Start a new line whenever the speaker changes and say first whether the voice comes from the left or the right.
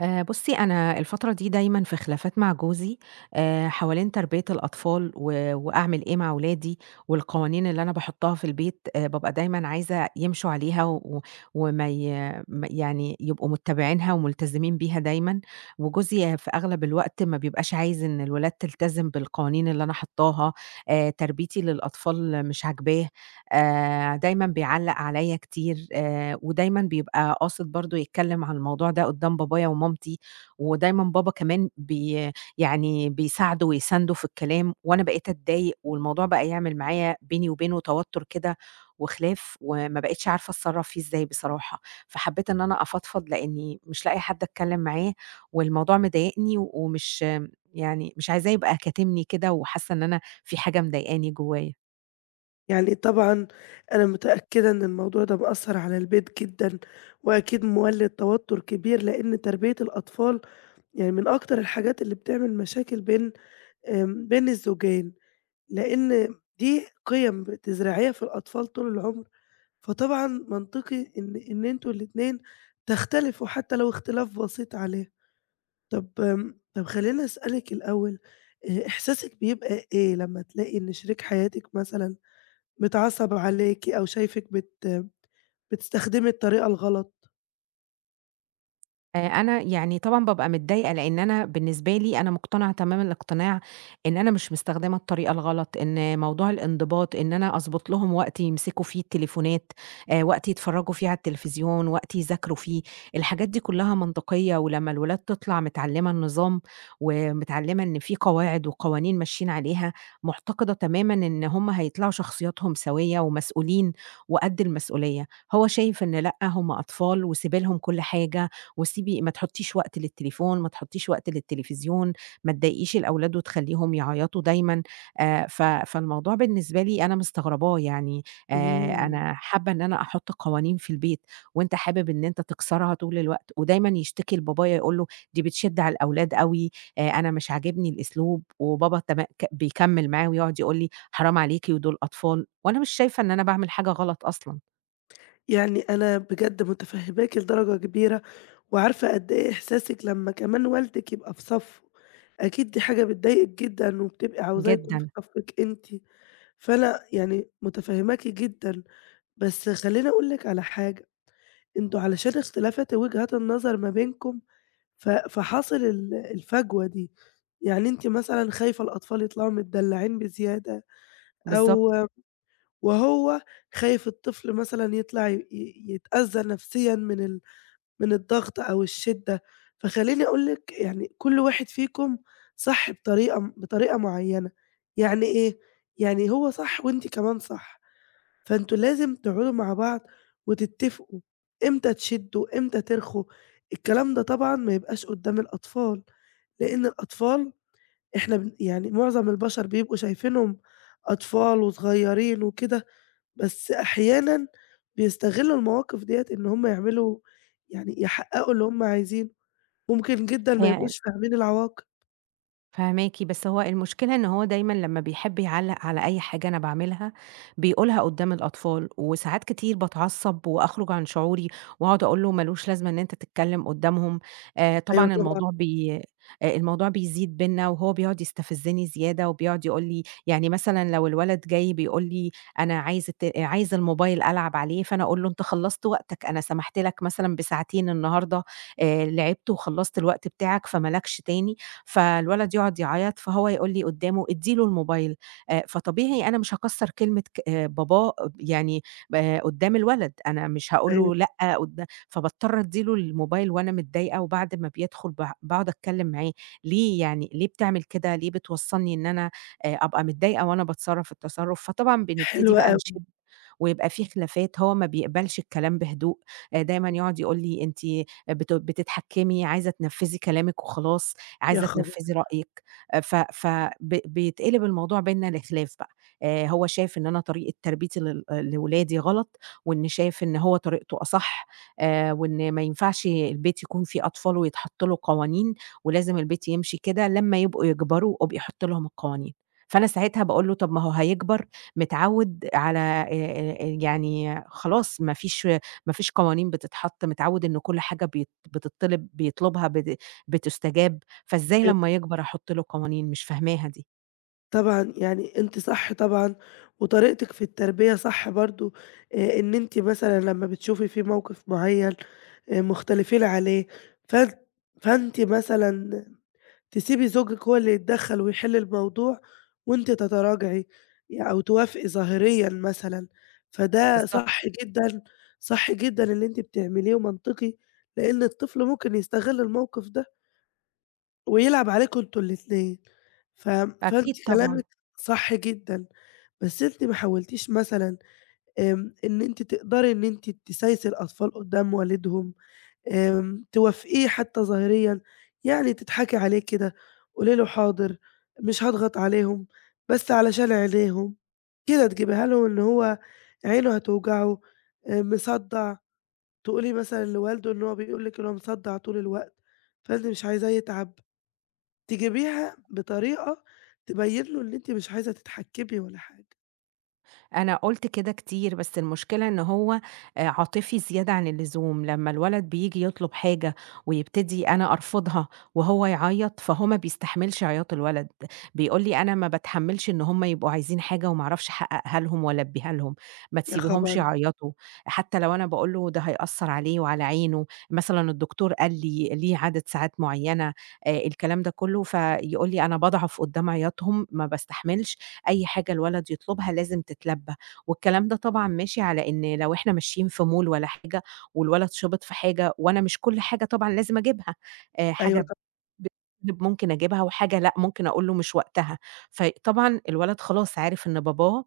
right: آآ، بُصّي، أنا الفترة دي دايمًا في خلافات مع جوزي آآ، حوالين تربية الأطفال و وأعمل إيه مع ولادي، والقوانين اللي أنا باحطّها في البيت آآ، بابقى دايمًا عايزة يمشوا عليها و وما ي ما يعني يبقوا مُتّبعينها ومُلتزمين بيها دايمًا. وجوزي في أغلب الوقت ما بيبقاش عايز إن الولاد تِلتزم بالقوانين اللي أنا حاطّاها آآ، تربيتي للأطفال مش عاجباه آآ، دايمًا بيعلّق عليّا كتير آآ، ودايمًا بيبقى قاصد برضه يتكلم عن الموضوع ده قدّام بابايا ومامتي، ودايمًا بابا كمان بي يعني بيساعده ويسانده في الكلام، وأنا بقيت أتضايق والموضوع بقى يعمل معايا بيني وبينه توتر كده وخلاف وما بقيتش عارفة أتصرّف فيه إزاي بصراحة، فحبّيت إن أنا أفضفض لإنّي مش لاقية حد أتكلم معاه والموضوع مضايقني ومش م يعني مش عايزاه يبقى كاتمني كده وحاسّة إن أنا في حاجة مضايقاني جوّايا.
left: يعني طبعًا أنا متأكدة إن الموضوع ده مأثّر على البيت جدًا، وأكيد مولِّد توتر كبير لإن تربية الأطفال يعني من أكتر الحاجات اللي بتعمل مشاكل بين آمم، بين الزوجين، لإن م دي قِيم بتزرعيها في الأطفال طول العُمر فطبعًا منطقي إن إن أنتم الاتنين تختلفوا حتى لو اختلاف بسيط عليها. طَب آمم، طَب خلّيني اسألِك الأول آآ، إحساسِك بيبقى إيه لمّا تلاقي إن شريك حياتِك مثلًا متعصّب عليكِ أو شايفِك بتم بتستخدمي الطريقة الغلط؟
right: آآ، أنا يعني طبعًا بابقى متضايقة، لإن أنا بالنسبة لي أنا مقتنعة تمام الإقتناع إن أنا مش مستخدمة الطريقة الغلط، إن موضوع الإنضباط، إن أنا أضبط لهم وقت يمسكوا فيه التليفونات آآ، وقت يتفرّجوا في على التليفزيون وقت يذاكروا فيه، الحاجات دي كلّها منطقيّة ولمّا الولاد تطلع متعلّمة النظام، ومتعلّمة إن في قواعد وقوانين ماشيين عليها، معتقدة تمامًا إن هُم هيطلعوا شخصياتهم سويّة ومسؤولين وقد المسؤولية. هو شايف إن لأ، هُم أطفال وسيبي لهم كل حاجة، وسيبي ما تحطّيش وقت للتليفون، ما تحطّيش وقت للتليفزيون ما تضايقيش الأولاد وتخلّيهم يعيطوا دايمًا آآ، ف فالموضوع بالنسبة لي أنا مستغرباه يعني آآ،
left: اهم.
right: أنا حابة إن أنا أحط قوانين في البيت وأنت حابب إن أنت تكسرها طول الوقت ودايمًا يشتكي لبابايا يقول له دي بتشد على الأولاد أوي آآ، أنا مش عاجبني الأسلوب وبابا تمأ ك بيكمّل معاه ويقعُد يقول لي حرام عليكِ ودُول أطفال وأنا مش شايفة إن أنا باعمل حاجة غلط أصلًا.
left: يعني أنا بجد متفهماكِ لدرجة كبيرة، وعارفة قد إيه إحساسِك لمّا كمان والدِك يبقى في صفّه، أكيد دي حاجة بتضايقِك جدًا وبتبقي عاوزاه يكون في
right: جدًا.
left: صفِّك أنتِ، فأنا يعني متفهماكِ جدًا، بس خلّيني أقول لِك على حاجة أنتم علشان اختلافات وجهات النظر ما بينكم ف فحصل ال الفجوة دي يعني أنتِ مثلًا خايفة الأطفال يطلعوا متدلّعين بزيادة أو
right: بالضبط.
left: م وهو خايف الطفل مثلًا يطلع ي ي يتأذّى نَفْسيًا من ال من الضغط أو الشدّة، فخلّيني أقول لِك يعني كل واحد فيكم صح بطريقة م بطريقة معيّنة يعني إيه يعني هو صح وأنتِ كمان صح فأنتم لازم تقعُدوا مع بعض وتتفقوا إمتى، تشدّوا إمتى ترخوا، الكلام ده طبعًا ما يبقاش قدّام الأطفال، لإن الأطفال إحنا بن يعني مُعظم البشر بيبقوا شايفينهم أطفال وصغيّرين وكده بس أحيانًا بيستغلّوا المواقِف دِيّة إن هُم يعملوا يعني يحققوا اللي هُم عايزينه، ممكن جدًا ما
right: هي ال
left: يبقوش فاهمين العواقب.
right: فاهماكِ، بس هو المشكلة إن هو دايمًا لمّا بيحب يعلق على أي حاجة أنا باعملها بيقولها قدّام الأطفال، وساعات كتير باتعصب وأخرج عن شعوري وأقعد أقول له مالوش لازمة إن أنت تتكلم قدّامهم. آآ
left: أيوه
right: طبعًا
left: طبعًا.
right: الموضوع بي آآ الموضوع بيزيد بينا، وهو بيقعد يستفزني زيادة، وبيقعد يقول لي يعني مثلًا لو الولد جاي بيقول لي أنا عايز الت عايز الموبيل ألعب عليه، فأنا أقول له أنت خلصت وقتك، أنا سمحت لك مثلًا بساعتين النهارده، آآ لعبت وخلصت الوقت بتاعك فما لكش تاني، فالولد يقعد يعيط، فهو يقول لي قدّامه ادّي له الموبيل. آآ، فطبيعي أنا مش هاكسر كلمة ك آآ، باباه آب يعني آآ، قدّام الولد، أنا مش هاقول
left: أيوه.
right: له لأ قدا فباضطر أدي له الموبيل وأنا متضايقة، وبعد ما بيدخل ب باقعد أتكلم معاه، ليه يعني؟ ليه بتعمل كده؟ ليه بتوصلني إن أنا آآ، أبقى متضايقة وأنا باتصرف التصرف؟ فطبعًا بنبتدي
left: حلو
right: بقى
left: أوي.
right: نشد ويبقى فيه خلافات، هو ما بيقبلش الكلام بهدوء. آآ،
left: حلو
right: دايمًا
left: أوي.
right: يقعد يقول لي أنتِ بتو بتتحكمي، عايزة تنفذي كلامِك وخلاص،
left: يا
right: عايزة
left: خبر!
right: تنفذي رأيِك. آآ ف ف ب بيتقلب الموضوع بينا لخلاف بقى. آآ، هو شايف إن أنا طريقة تربيتي لل آآ، لولادي غلط، وإنه شايف إن هو طريقته أصح، آآ، وإن ما ينفعش البيت يكون فيه أطفال ويتحط له قوانين، ولازم البيت يمشي كده، لمّا يبقوا يكبروا ابقي حطي لهم القوانين. فأنا ساعتها باقول له طَب ما هو هيكبر، متعود على آآ، يعني خلاص ما فيش، ما فيش قوانين بتتحط، متعود إن كل حاجة بيت بتطلب بيطلبها بت بتُستجاب، فإزاي
left: أيوه.
right: لمّا يكبر أحط له قوانين؟ مش فاهماها دي!
left: طبعًا يعني أنتِ صح طبعًا، وطريقتِك في التربية صح برضو، آآ، إن أنتِ مثلًا لما بتشوفي فيه موقف معين، آآ مختلفين عليه، فأن فأنتِ مثلًا تسيبي زوجِك هو اللي يتدخل ويحل الموضوع وأنتِ تتراجعي يع أو توافقي ظاهريًا مثلًا، فده
right: بالضبط.
left: صح جدًا، صح جدًا اللي أنتِ بتعمليه ومنطقي لإن الطفل ممكن يستغل الموقف ده ويلعب عليكم أنتم الاتنين. ف
right: أكيد،
left: فأنتِ
right: طبعًا.
left: كلامك صح جدًا. بس أنتِ ما حولتيش مثلًا، آمم، إن أنتِ تقدري إن أنتِ تسايسي الأطفال قدّام والدهم، آمم، توافقيه حتى ظاهريًا يعني تضحكي عليه كده. قولي له "حاضر مش هاضغط عليهم بس علشان عينيهم." كده تجبيها له اللي هو عينه هتوجعه، آآ، مصدع. تقولي مثلًا لوالده إن هو بيقول لِك إن هو مصدع طول الوقت، فأنتِ مش عايزاه يتعب. تجيبيها بطريقة تبين له إن أنتِ مش عايزة تتحكمي والّا حاجة.
right: أنا قلت كده كتير، بس المشكلة إن هو، آآ، عاطفي زيادة عن اللزوم. لمّا الولد بييجي يطلب حاجة ويبتدي أنا أرفضها وهو يعيط، فهو ما بيستحملش عياط الولد. بيقول لي: "أنا ما باتحمّلش إن هم يبقوا عايزين حاجة وما أعرفش أحققها لهم وألبيها لهم، ما
left: يا
right: تسيبيهمش
left: خبر!
right: يعيطوا." حتى لو أنا باقول له "ده هيأثر عليه وعلى عينه." مثلًا الدكتور قال لي ليه عدد ساعات معينة، آآ، الكلام ده كلّه، فيقول لي: "أنا باضعف قدّام عياطهم، ما باستحملش. أي حاجة الولد يطلبها لازم تتلبى." والكلام ده طبعًا ماشي على إن لو إحنا ماشيين في mall والّا حاجة، والولد شبط في حاجة، وأنا مش كل حاجة طبعًا لازم أجيبها، آآ،
left: أيوه ط
right: حاجة ب ممكن أجيبها، وحاجة لأ، ممكن أقول له "مش وقتها." فطبعًا الولد خلاص عارف إن باباه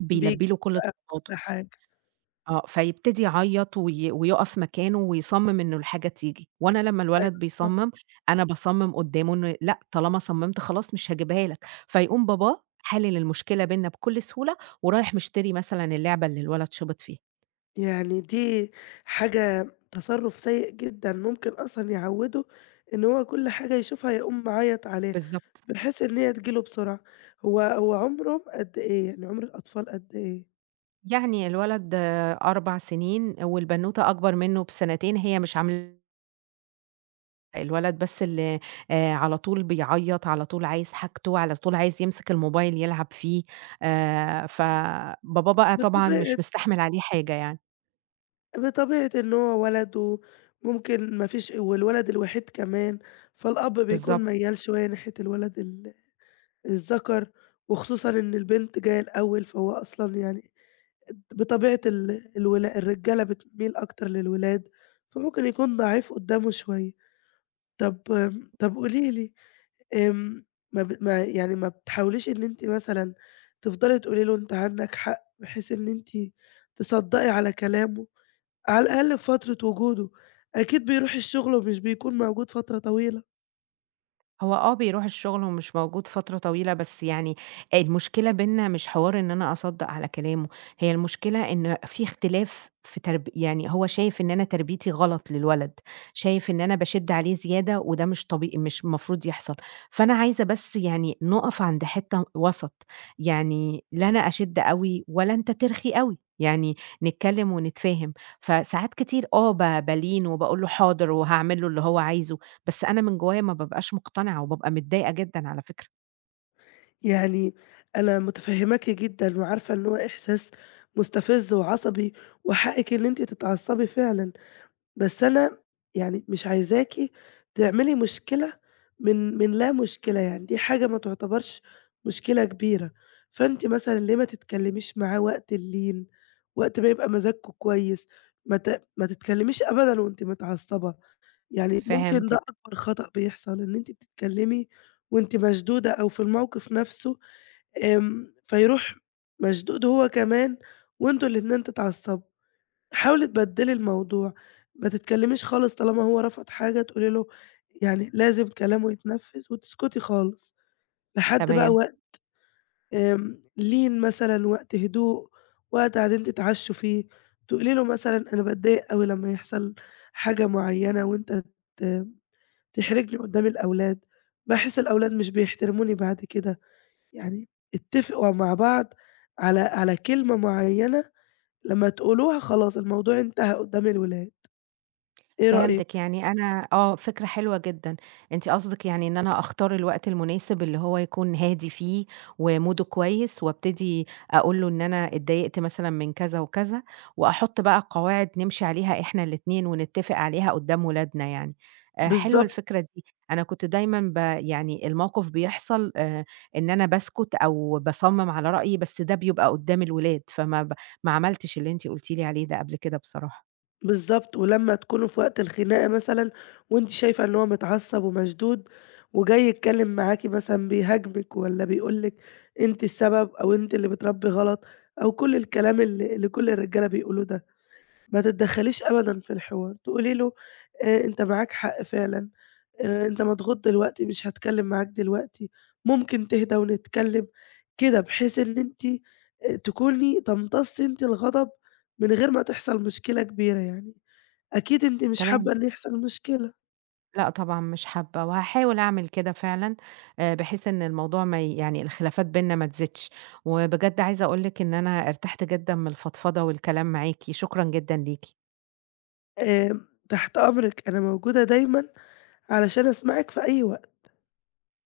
right: بيلبي له كل
left: بيبقى
right: طلباته.
left: كل حاجة.
right: آه، فيبتدي يعيط وي ويقف مكانه ويصمم إنه الحاجة تيجي. وأنا لمّا
left: أيوه
right: الولد
left: ط
right: بيصمم، أنا باصمم قدامه إنه لأ، طالما صممت خلاص مش هاجيبها لك. فيقوم باباه حالل المشكلة بيننا بكل سهولة، ورايح مشتري مثلًا اللعبة اللي الولد شبط فيها.
left: يعني دي حاجة تصرف سيء جدًا، ممكن أصلًا يعوده إن هو كل حاجة يشوفها يقوم معيط عليها،
right: بالضبط.
left: بحيث إن هي تيجي له بسرعة. هو هو عمره قد إيه؟ يعني عمر الأطفال قد إيه؟
right: يعني الولد، آآ 4 سنين، والبنوتة أكبر منه بسنتين، هي مش عاملة الولد بس اللي آآ، على طول بيعيط، على طول عايز حاجته، على طول عايز يمسك الموبايل يلعب فيه. آآ فباباه بقى طبعًا
left: بطبيعة
right: مش مستحمل عليه حاجة يعني.
left: بطبيعة إن هو ولد وممكن مفيش والولد الوحيد كمان، فالأب بيكون
right: بالضبط.
left: ميَّال شوية ناحية الولد ال الذَكر، وخصوصًا إن البنت جاية الأول، فهو أصلًا يعني بطبيعة ال الولا الرجالة بتميل أكتر للولاد، فممكن يكون ضعيف قدامه شوية. طب امم طب قولي لي، امم، ما ب ما يعني ما بتحاوليش إن أنتِ مثلًا تفضلي تقولي له أنتِ عندك حق بحيث إن أنتِ تصدَّقي على كلامه على الأقل في فترة وجوده. أكيد بيروح الشغل ومش بيكون موجود فترة طويلة.
right: هو آه، بيروح الشُغل ومش موجود فترة طويلة، بس يعني المشكلة بيننا مش حوار إن أنا أصدَّق على كلامه، هي المشكلة إن في اختلاف في ترب يعني هو شايف إن أنا تربيتي غلط للولد، شايف إن أنا باشِد عليه زيادة وده مش طبي مش المفروض يحصل. فأنا عايزة بس يعني نُقَف عند حتّة وَسَط، يعني لا أنا أشِد أوي ولا أنت ترخي أوي، يعني نتكلّم ونتفاهم. فساعات كتير آه، ب بالين وباقول له حاضر وهاعمل له اللي هو عايزه، بس أنا من جوّايا ما بابقاش مُقتنعة، وبابقى متضايقة جدًا على فكرة.
left: يعني أنا مُتفهِّماكِ جدًا وعارفة إن هو إحساس مُستفِز وعصبي وحقِّك إن أنتِ تتعصّبي فعلًا. بس أنا يعني مش عايزاكِ تعملي مشكلة من من لا مشكلة، يعني دي حاجة ما تُعتبرش مشكلة كبيرة. فأنتِ مثلًا ليه ما تتكلِّميش معاه وقت اللين، وقت ما يبقى مزاجكم كويس؟ ما ت ما تتكلِّميش أبدًا وأنتِ متعصّبة. يعني ممكن ده
right: فهمتِك.
left: أكبر خطأ بيحصل إن أنتِ بتتكلِّمي وأنتِ مشدودة أو في الموقِف نَفْسه، آمم فيروح مشدود هو كمان وأنتم الاتنين تتعصّبوا. حاولي تبدّلي الموضوع، ما تتكلِّميش خالص طالما هو رفض حاجة تقولي له، يعني لازم كلامه يتنفِّذ وتسكُتي خالص. لحد بقى
right: تمام.
left: وقت آمم لين مثلًا وقت هدوء، وقت قاعدين تتعشّوا فيه، تقولي له مثلًا أنا باتضايق أوي لمّا يحصل حاجة معيّنة وأنت ت تحرجني قُدّام الأولاد، باحس الأولاد مش بيحترموني بعد كده. يعني اتّفقوا مع بعض على على كلمة معيّنة لمّا تقولوها خلاص الموضوع انتهى قُدّام الأولاد. إيه
right: فهمتِك.
left: رأيِك؟
right: يعني أنا آه، فكرة حلوة جدًا. أنتِ قصدِك يعني إن أنا أختار الوقت المناسب اللي هو يكون هادي فيه وموده كويس وأبتدي أقول له إن أنا اتضايقت مثلًا من كذا وكذا، وأحُط بقى قواعد نمشي عليها إحنا الاتنين ونتّفق عليها قُدّام ولادنا يعني. آآ حلوة
left: بالضبط.
right: الفكرة دي، أنا كنت دايمًا ب يعني الموقف بيحصل آآ إن أنا باسكُت أو باصَمِّم على رأيي، بس ده بيبقى قُدّام الولاد، فما ب ما عملتش اللي أنتِ قُلتِ لي عليه ده قبل كده بصراحة.
left: بالضبط. ولمّا تكونوا في وقت الخناقة مثلًا وأنتِ شايفة إن هو متعصّب ومشدود وجاي يتكلِّم معاكِ مثلًا بيهاجمِك والّا بيقول لِك أنتِ السبب أو أنت اللي بتربّي غلط أو كل الكلام اللي اللي كل الرجالة بيقولوه ده. ما تتدخّليش أبدًا في الحوار، تقولي له آآ أنت معاك حق فعلًا، آآ أنت مضغوط دلوقتي مش هاتكلِّم معاك دلوقتين، ممكن تهدّى ونتكلِّم؟ كده بحيث إن أنتِ آآ تكوني تمتصي أنتِ الغضب من غير ما تحصل مشكلة كبيرة يعني. أكيد أنتِ مش
right: تمام.
left: حابّة إن يحصل مشكلة.
right: لأ طبعًا مش حابّة وهاحاول أعمل كده فعلًا آآ بحيث إن الموضوع ما ي يعني الخلافات بينا ما تزيدش. وبجد عايزة أقول لِك إن أنا ارتحت جدًا من الفضفضة والكلام معاكِ، شكرًا جدًا ليكِ.
left: آمم تحت أمرِك، أنا موجودة دايمًا علشان أسمعِك في أي وقت.